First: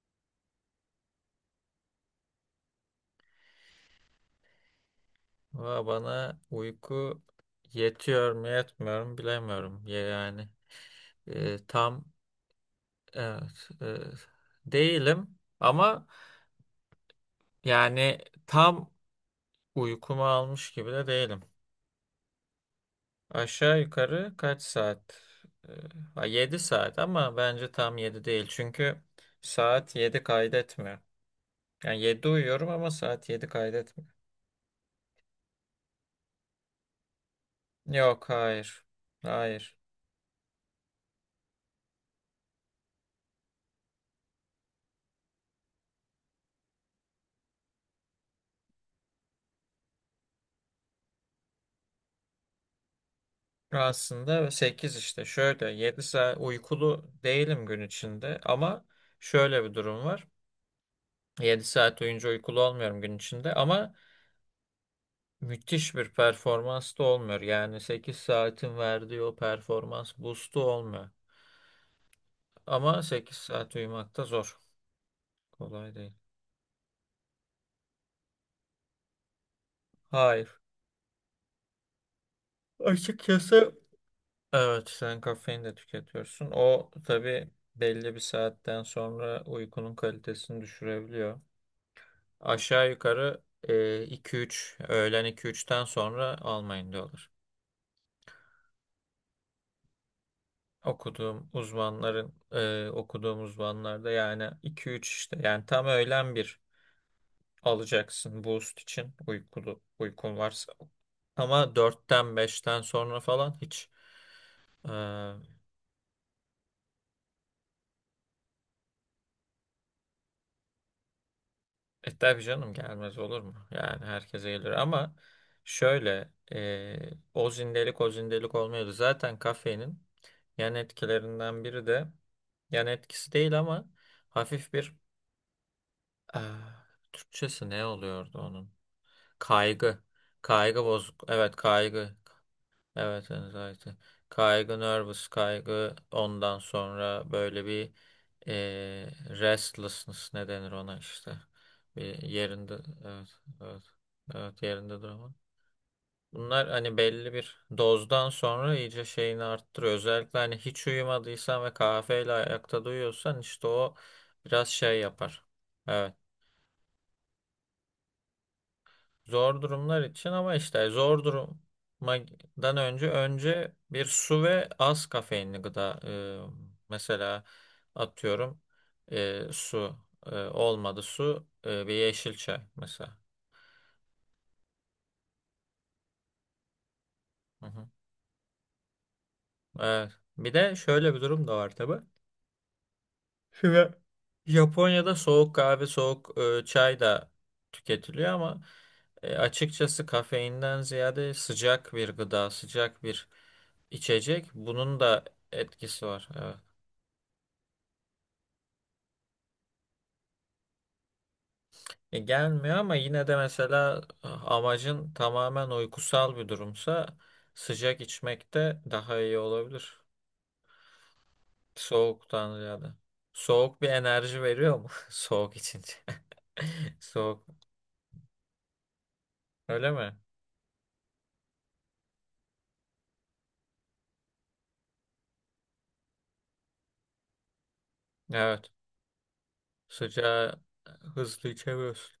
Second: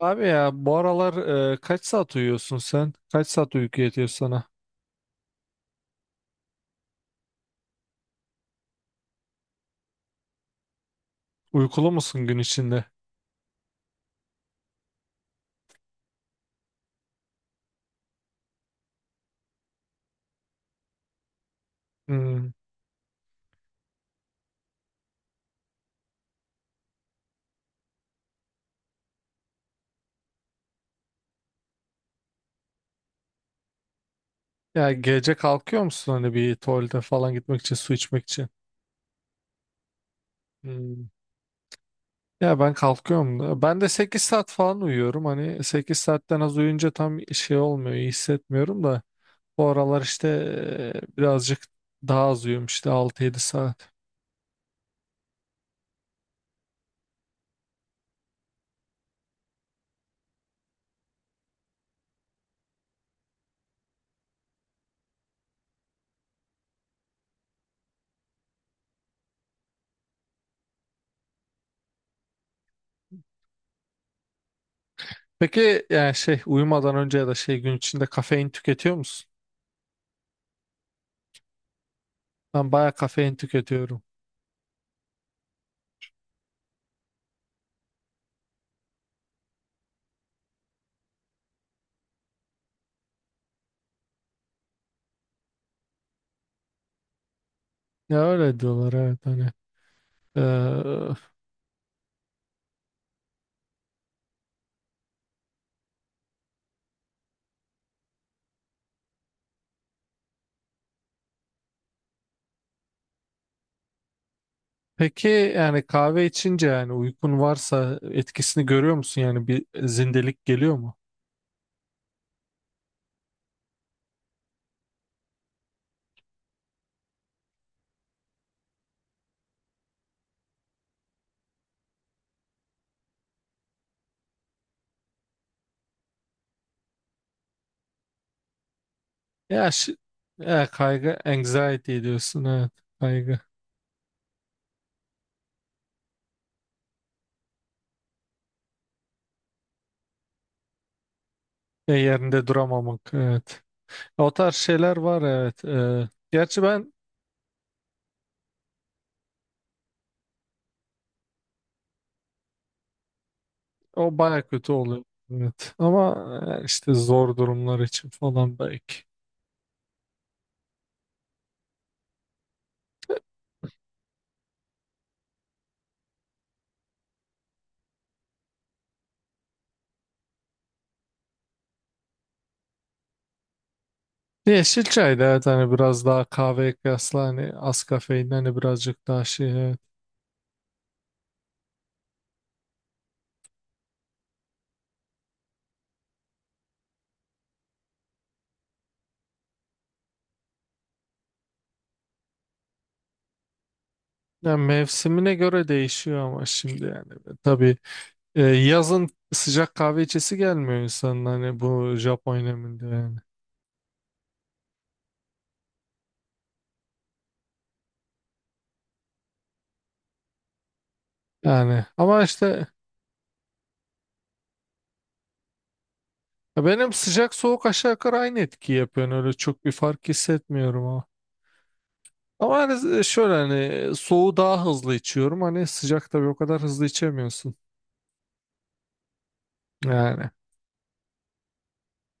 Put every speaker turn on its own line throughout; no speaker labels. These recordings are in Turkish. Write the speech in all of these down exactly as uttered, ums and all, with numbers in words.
Abi ya bu aralar e, kaç saat uyuyorsun sen? Kaç saat uyku yetiyor sana?
Valla bana uyku yetiyor mu yetmiyor mu bilemiyorum. Ya yani e,
Uykulu
tam
musun gün içinde?
evet, e, değilim ama yani tam uykumu almış gibi de değilim.
Hmm.
Aşağı yukarı kaç saat? E, yedi saat ama bence tam yedi değil. Çünkü saat yedi kaydetmiyor. Yani yedi uyuyorum ama saat yedi kaydetmiyor.
Ya gece kalkıyor musun hani bir tuvalete falan gitmek için, su içmek
Yok
için?
hayır. Hayır.
Hmm. Ya ben kalkıyorum. da- Ben de sekiz saat falan uyuyorum. Hani sekiz saatten az uyuyunca tam şey olmuyor, iyi hissetmiyorum da. Bu aralar işte e, birazcık daha az uyuyorum işte altı yedi saat.
Aslında sekiz işte şöyle yedi saat uykulu değilim gün içinde ama şöyle bir durum var. Yedi saat oyuncu uykulu olmuyorum gün içinde ama müthiş bir performans da olmuyor. Yani sekiz saatin verdiği o performans boost'u olmuyor. Ama sekiz saat uyumak da zor.
Peki
Kolay değil.
yani şey uyumadan önce ya da şey gün içinde kafein tüketiyor musun?
Hayır.
Ben bayağı kafein
Açıkçası
tüketiyorum.
evet, sen kafein de tüketiyorsun. O tabii belli bir saatten sonra uykunun kalitesini düşürebiliyor. Aşağı yukarı e, iki üç, öğlen iki üçten sonra almayın diyorlar.
Ya öyle diyorlar, evet hani. Ee,
Okuduğum uzmanların e, okuduğum uzmanlarda yani iki üç, işte yani tam öğlen bir alacaksın boost için, uykulu uykun varsa. Ama dörtten beşten sonra falan hiç.
peki yani kahve içince yani uykun varsa etkisini görüyor musun? Yani bir zindelik geliyor mu?
E tabii canım, gelmez olur mu? Yani herkese gelir ama şöyle e, o zindelik o zindelik olmuyordu. Zaten kafeinin yan etkilerinden biri de, yan etkisi değil ama, hafif bir ah, Türkçesi ne oluyordu onun?
Ya, şi-
Kaygı.
ya
Kaygı
kaygı
bozuk. Evet
anxiety
kaygı.
diyorsun, evet
Evet,
kaygı.
anxiety. Kaygı, nervous, kaygı, ondan sonra böyle bir eee, restlessness, ne denir ona işte.
E,
Bir
yerinde
yerinde,
duramamak,
evet,
evet,
evet,
o tarz
evet,
şeyler
yerinde
var,
durma.
evet. E, gerçi
Bunlar
ben
hani belli bir dozdan sonra iyice şeyini arttırıyor. Özellikle hani hiç uyumadıysan ve kahveyle ayakta duyuyorsan işte o
o baya
biraz
kötü
şey
oluyor,
yapar.
evet, ama
Evet.
e, işte zor durumlar için falan belki.
Zor durumlar için, ama işte zor durumdan önce önce bir su ve az kafeinli gıda, e, mesela atıyorum, e, su, e, olmadı su, e, bir yeşil çay mesela.
Yeşil çay da evet, hani biraz daha kahveye kıyasla hani
Hı
az
hı.
kafein hani birazcık daha şey, evet.
Evet. Bir de şöyle bir durum da var tabii. Şimdi Japonya'da soğuk kahve, soğuk e, çay da tüketiliyor ama e, açıkçası kafeinden ziyade sıcak bir gıda, sıcak bir içecek,
Yani
bunun da
mevsimine göre
etkisi
değişiyor
var.
ama
Evet.
şimdi yani tabii, e, yazın sıcak kahve içesi gelmiyor insanın hani bu
E,
Japon
gelmiyor
neminde
ama
yani.
yine de, mesela e, amacın tamamen uykusal bir durumsa sıcak içmek de daha iyi olabilir.
Yani ama
Soğuktan
işte,
ziyade. Soğuk bir enerji veriyor mu? Soğuk içince.
ya benim sıcak
Soğuk.
soğuk aşağı yukarı aynı etki yapıyor. Yani öyle çok bir
Öyle
fark
mi?
hissetmiyorum ama. Ama hani şöyle hani soğuğu daha hızlı içiyorum. Hani sıcak tabii o kadar hızlı içemiyorsun.
Evet.
Yani
Sıcağı e, hızlı içemiyorsun.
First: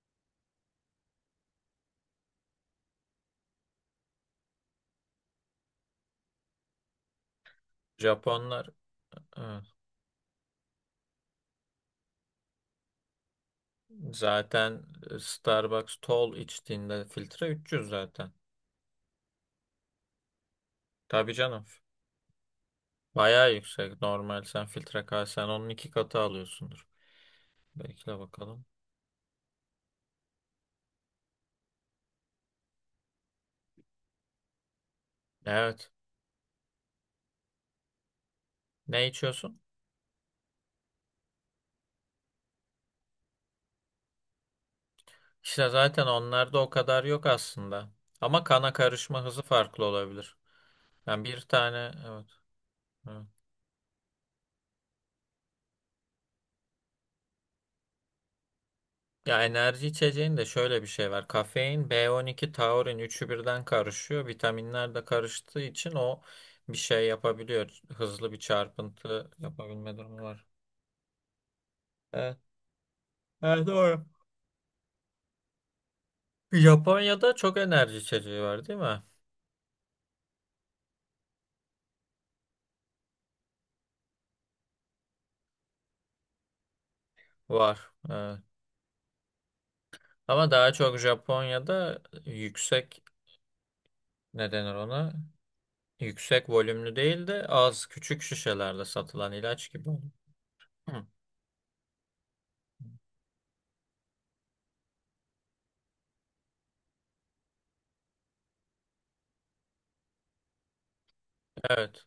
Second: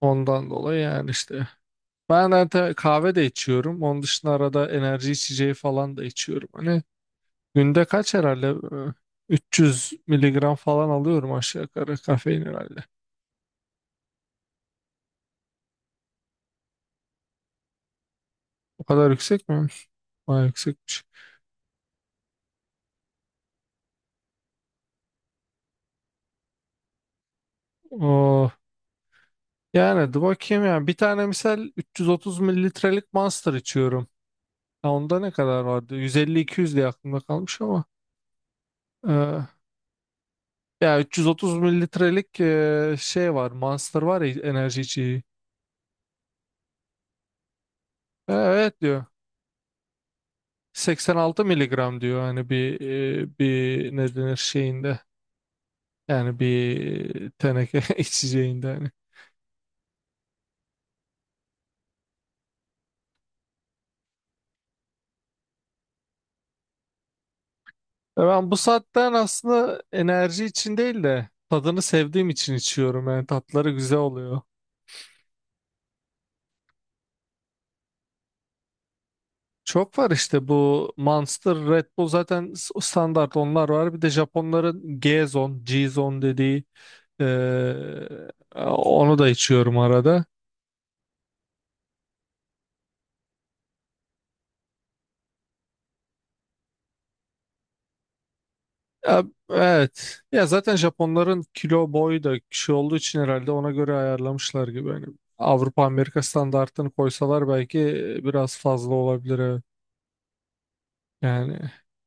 ondan dolayı yani işte. Ben zaten kahve de içiyorum. Onun dışında arada enerji içeceği falan da içiyorum. Hani günde kaç herhalde,
Japonlar
e,
evet,
üç yüz miligram falan alıyorum aşağı yukarı kafein herhalde.
zaten e, Starbucks tall içtiğinde filtre üç yüz zaten.
O kadar yüksek mi? Bayağı yüksekmiş.
Tabii canım. Bayağı yüksek. Normal, sen filtre kahvesen onun iki katı alıyorsundur. Bekle
O
bakalım.
Yani dur bakayım ya. Bir tane misal üç yüz otuz mililitrelik Monster içiyorum. Ya onda ne kadar
Evet.
vardı? yüz elli iki yüz diye aklımda kalmış ama.
Ne
e,
içiyorsun?
Ya üç yüz otuz mililitrelik e, şey var. Monster var ya, enerji içeceği.
İşte zaten onlarda o kadar yok aslında.
E,
Ama kana
evet diyor.
karışma hızı farklı olabilir. Yani bir
seksen altı
tane,
miligram diyor.
evet.
Hani bir,
Evet.
e, bir ne denir şeyinde. Yani bir teneke içeceğinde hani.
Ya, enerji içeceğin de şöyle bir şey var. Kafein, B on iki, taurin, üçü birden karışıyor. Vitaminler de karıştığı için o bir şey yapabiliyor.
E,
Hızlı bir
Ben bu saatten
çarpıntı
aslında
yapabilme durumu
enerji
var.
için değil de tadını sevdiğim
Evet,
için içiyorum. Yani
evet
tatları güzel
doğru.
oluyor.
Japonya'da çok enerji içeceği var değil mi?
Çok var işte bu Monster, Red Bull zaten s- standart onlar var. Bir de Japonların G-Zone, G-Zone dediği,
Var.
eee,
Evet.
onu da içiyorum arada.
Ama daha çok Japonya'da yüksek, ne denir ona? Yüksek volümlü değil de az küçük şişelerde
Ya,
satılan ilaç gibi oluyor.
evet. Ya zaten
Hı.
Japonların kilo boyu da kişi olduğu için herhalde ona göre ayarlamışlar gibi. Yani Avrupa Amerika standartını koysalar belki biraz fazla olabilir, evet. Yani
Evet.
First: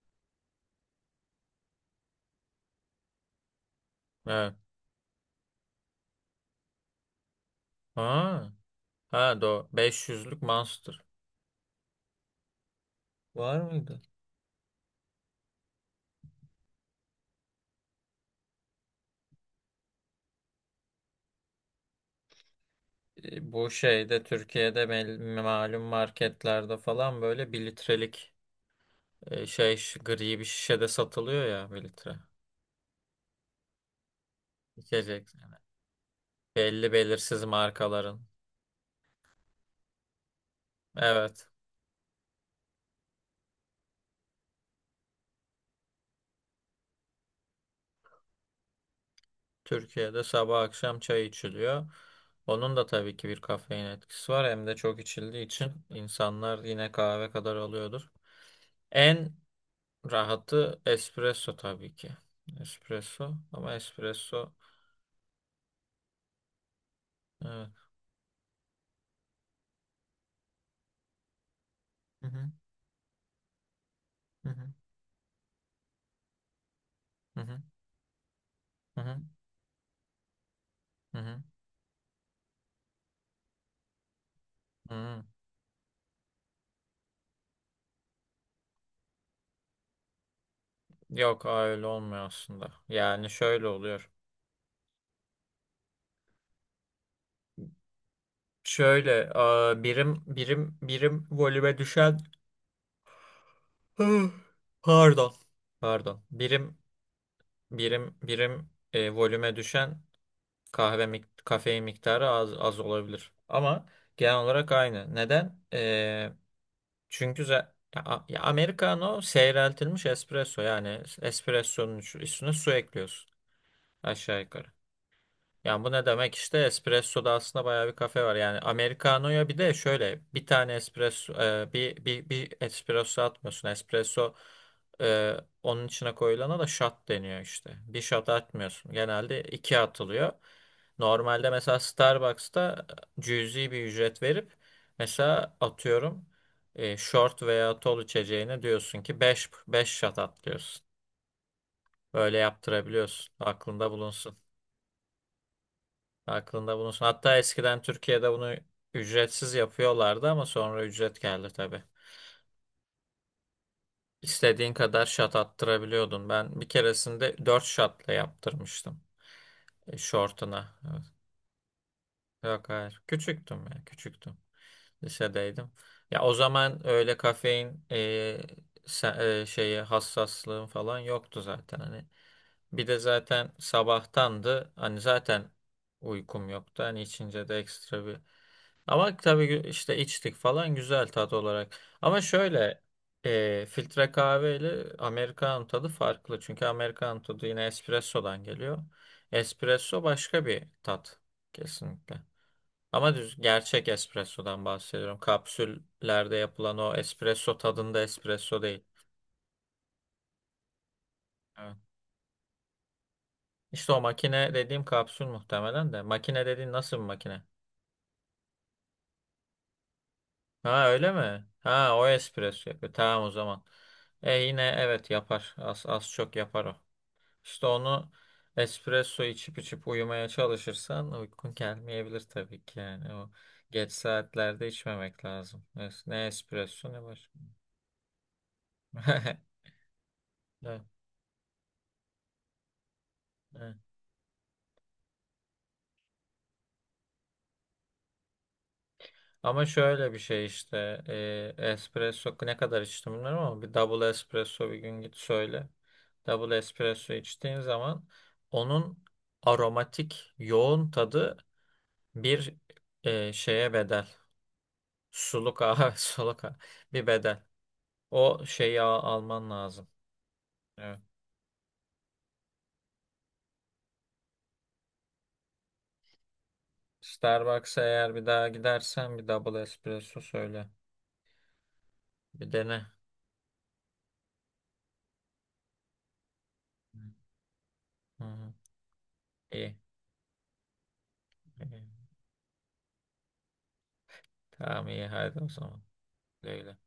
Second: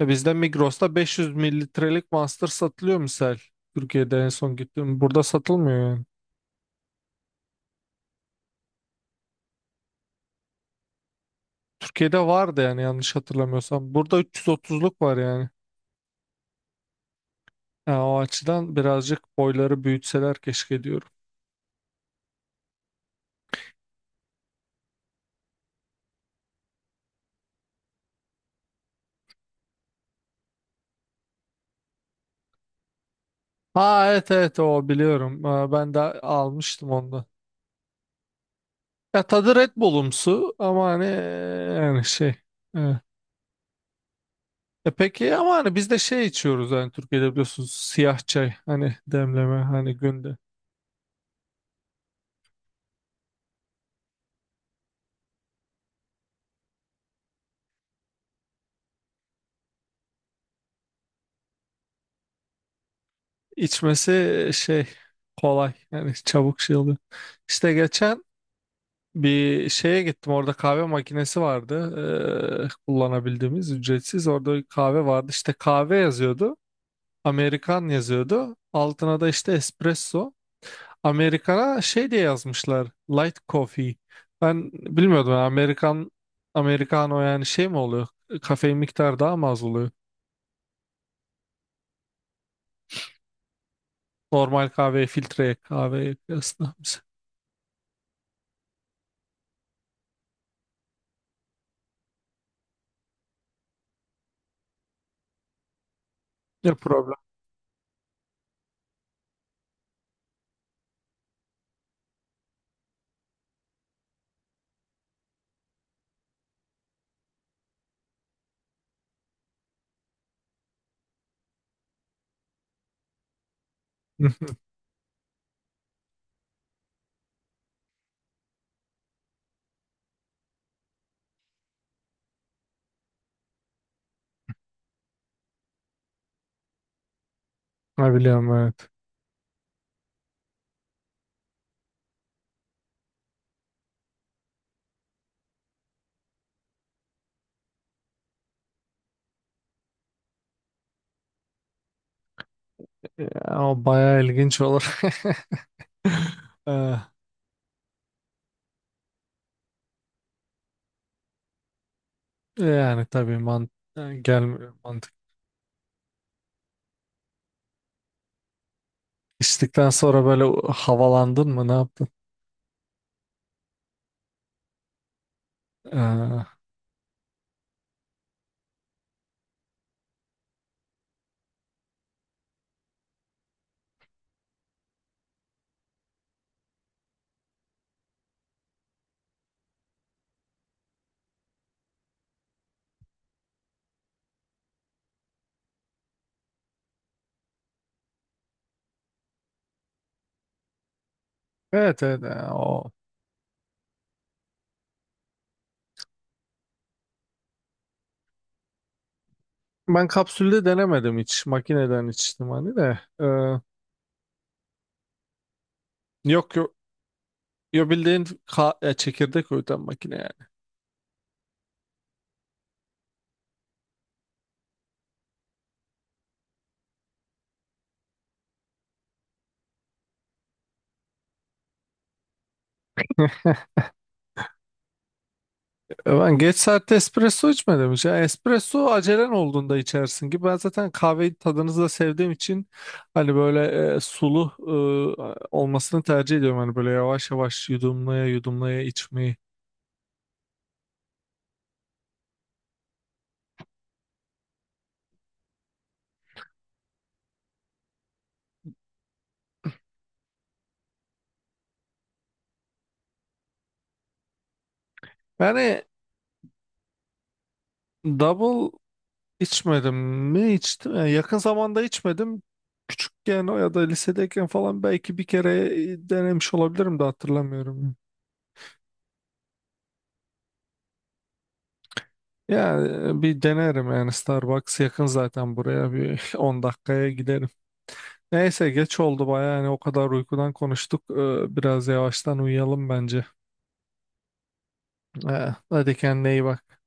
ya bizde Migros'ta beş yüz mililitrelik Monster satılıyor misal. Türkiye'de en
Evet.
son gittim. Burada satılmıyor yani.
Ha. Ha doğru. beş yüzlük Monster.
Türkiye'de vardı yani yanlış
Var
hatırlamıyorsam.
mıydı?
Burada üç yüz otuzluk var yani. Yani o açıdan birazcık boyları büyütseler keşke diyorum.
E, Bu şeyde Türkiye'de mel- malum marketlerde falan böyle 1 litrelik, e, şey şi- gri bir şişede satılıyor ya, 1 litre.
Ha evet evet o
İçecek.
biliyorum. Ee, Ben de almıştım
Belli
ondan.
belirsiz markaların.
Ya tadı Red Bull'umsu ama hani
Evet.
e, yani şey, evet. E peki ama hani biz de şey içiyoruz yani Türkiye'de biliyorsunuz, siyah çay hani demleme hani
Türkiye'de
günde.
sabah akşam çay içiliyor. Onun da tabii ki bir kafein etkisi var. Hem de çok içildiği için insanlar yine kahve kadar alıyordur. En rahatı espresso tabii ki. Espresso, ama
İçmesi
espresso.
şey kolay yani çabuk şey oluyor.
Evet.
İşte geçen bir şeye gittim, orada kahve makinesi vardı,
Hı hı,
eee, kullanabildiğimiz ücretsiz,
hı
orada bir
hı,
kahve vardı işte kahve yazıyordu,
hı hı,
Amerikan yazıyordu
hı hı,
altına, da işte espresso.
hı hı,
Amerikana şey diye yazmışlar, light coffee. Ben
hı hı.
bilmiyordum yani Amerikan Americano yani şey mi oluyor, kafein miktarı daha mı az oluyor
Yok aa, öyle olmuyor aslında. Yani şöyle oluyor.
normal kahveye filtre kahveye kıyasla.
Şöyle aa, birim birim birim volüme düşen Hı, pardon pardon
Ne
birim
problem.
birim birim e, volüme düşen kahve, mik- kafein miktarı az az olabilir. Ama genel olarak aynı. Neden? E, çünkü za- ya, a- ya Americano seyreltilmiş espresso, yani espressonun üstüne su ekliyorsun aşağı yukarı. Yani bu ne demek, işte espressoda aslında bayağı bir kafe var. Yani Americano'ya bir de şöyle bir tane espresso, e, bir, bir, bir espresso atmıyorsun. Espresso, e, onun içine koyulana da shot deniyor işte. Bir
Ne
shot
biliyorum, evet.
atmıyorsun, genelde iki atılıyor. Normalde mesela Starbucks'ta e, cüzi bir ücret verip, mesela atıyorum, e, short veya tall içeceğine diyorsun ki beş beş shot at diyorsun. Böyle yaptırabiliyorsun.
Ya, o
Aklında
bayağı
bulunsun.
ilginç olur.
Aklında
Eee,
bulunsun. Hatta eskiden Türkiye'de bunu ücretsiz yapıyorlardı ama sonra ücret geldi tabii.
Yani tabii man, yani gelmiyor
İstediğin kadar
mantık.
şat attırabiliyordun. Ben bir keresinde dört şatla yaptırmıştım.
İçtikten
E,
sonra böyle
şortuna. Evet.
havalandın mı ne yaptın?
Yok hayır. Küçüktüm ya. Küçüktüm. Lisedeydim. Ya o
Ee,
zaman öyle kafein e, se- e, şeyi hassaslığım falan yoktu zaten. Hani bir de zaten sabahtandı. Hani zaten uykum yoktu. Hani içince de ekstra bir. Ama tabii gü- işte içtik falan, güzel tat olarak. Ama şöyle e, filtre kahve ile Amerikan tadı farklı. Çünkü Amerikan tadı yine espressodan geliyor. Espresso başka bir tat,
evet evet,
kesinlikle.
e, o.
Ama düz gerçek espressodan bahsediyorum. Kapsüllerde yapılan o espresso tadında espresso değil.
Ben kapsülde denemedim hiç.
Evet.
Makineden içtim hani de. Ee,
İşte o makine dediğim kapsül muhtemelen de. Makine
yok
dediğin
yok.
nasıl bir makine?
Yo bildiğin, ka- e, çekirdek öğüten makine yani.
Ha öyle mi? Ha, o espresso yapıyor. Tamam o zaman. E yine evet, yapar. Az, az çok yapar o. İşte onu, espresso içip içip uyumaya çalışırsan uykun gelmeyebilir tabii ki yani. O, geç saatlerde içmemek lazım. Es-
E,
Ne
ben geç
espresso
saatte
ne başka.
espresso içmedim hiç. Yani espresso acelen olduğunda içersin ki. Ben
Evet,
zaten kahveyi tadınızı da sevdiğim için hani
evet.
böyle e, sulu e, olmasını tercih ediyorum. Hani böyle yavaş yavaş yudumlaya yudumlaya içmeyi.
Ama şöyle bir şey işte, e, espresso ne kadar içtim bilmiyorum ama bir double espresso bir gün git söyle. Double espresso içtiğin zaman, onun aromatik yoğun tadı bir e, şeye bedel. Suluk
Yani
ağa, suluk ağa. Bir bedel. O
double
şeyi al- alman lazım.
içmedim mi, içtim.
Evet.
Yani yakın zamanda içmedim. Küçükken o ya da lisedeyken falan belki bir kere denemiş olabilirim de
Starbucks'a
hatırlamıyorum.
eğer bir daha gidersen bir double espresso söyle. Bir dene.
Yani e, bir denerim yani, Starbucks yakın zaten, buraya bir on
Hı
dakikaya giderim.
hı.
Neyse geç oldu bayağı yani, o
İyi.
kadar uykudan konuştuk. Ee,
İyi.
Biraz yavaştan uyuyalım bence.
Tamam, iyi, hadi
Ee,
o zaman.
Hadi kendine iyi
Güle güle.
bak.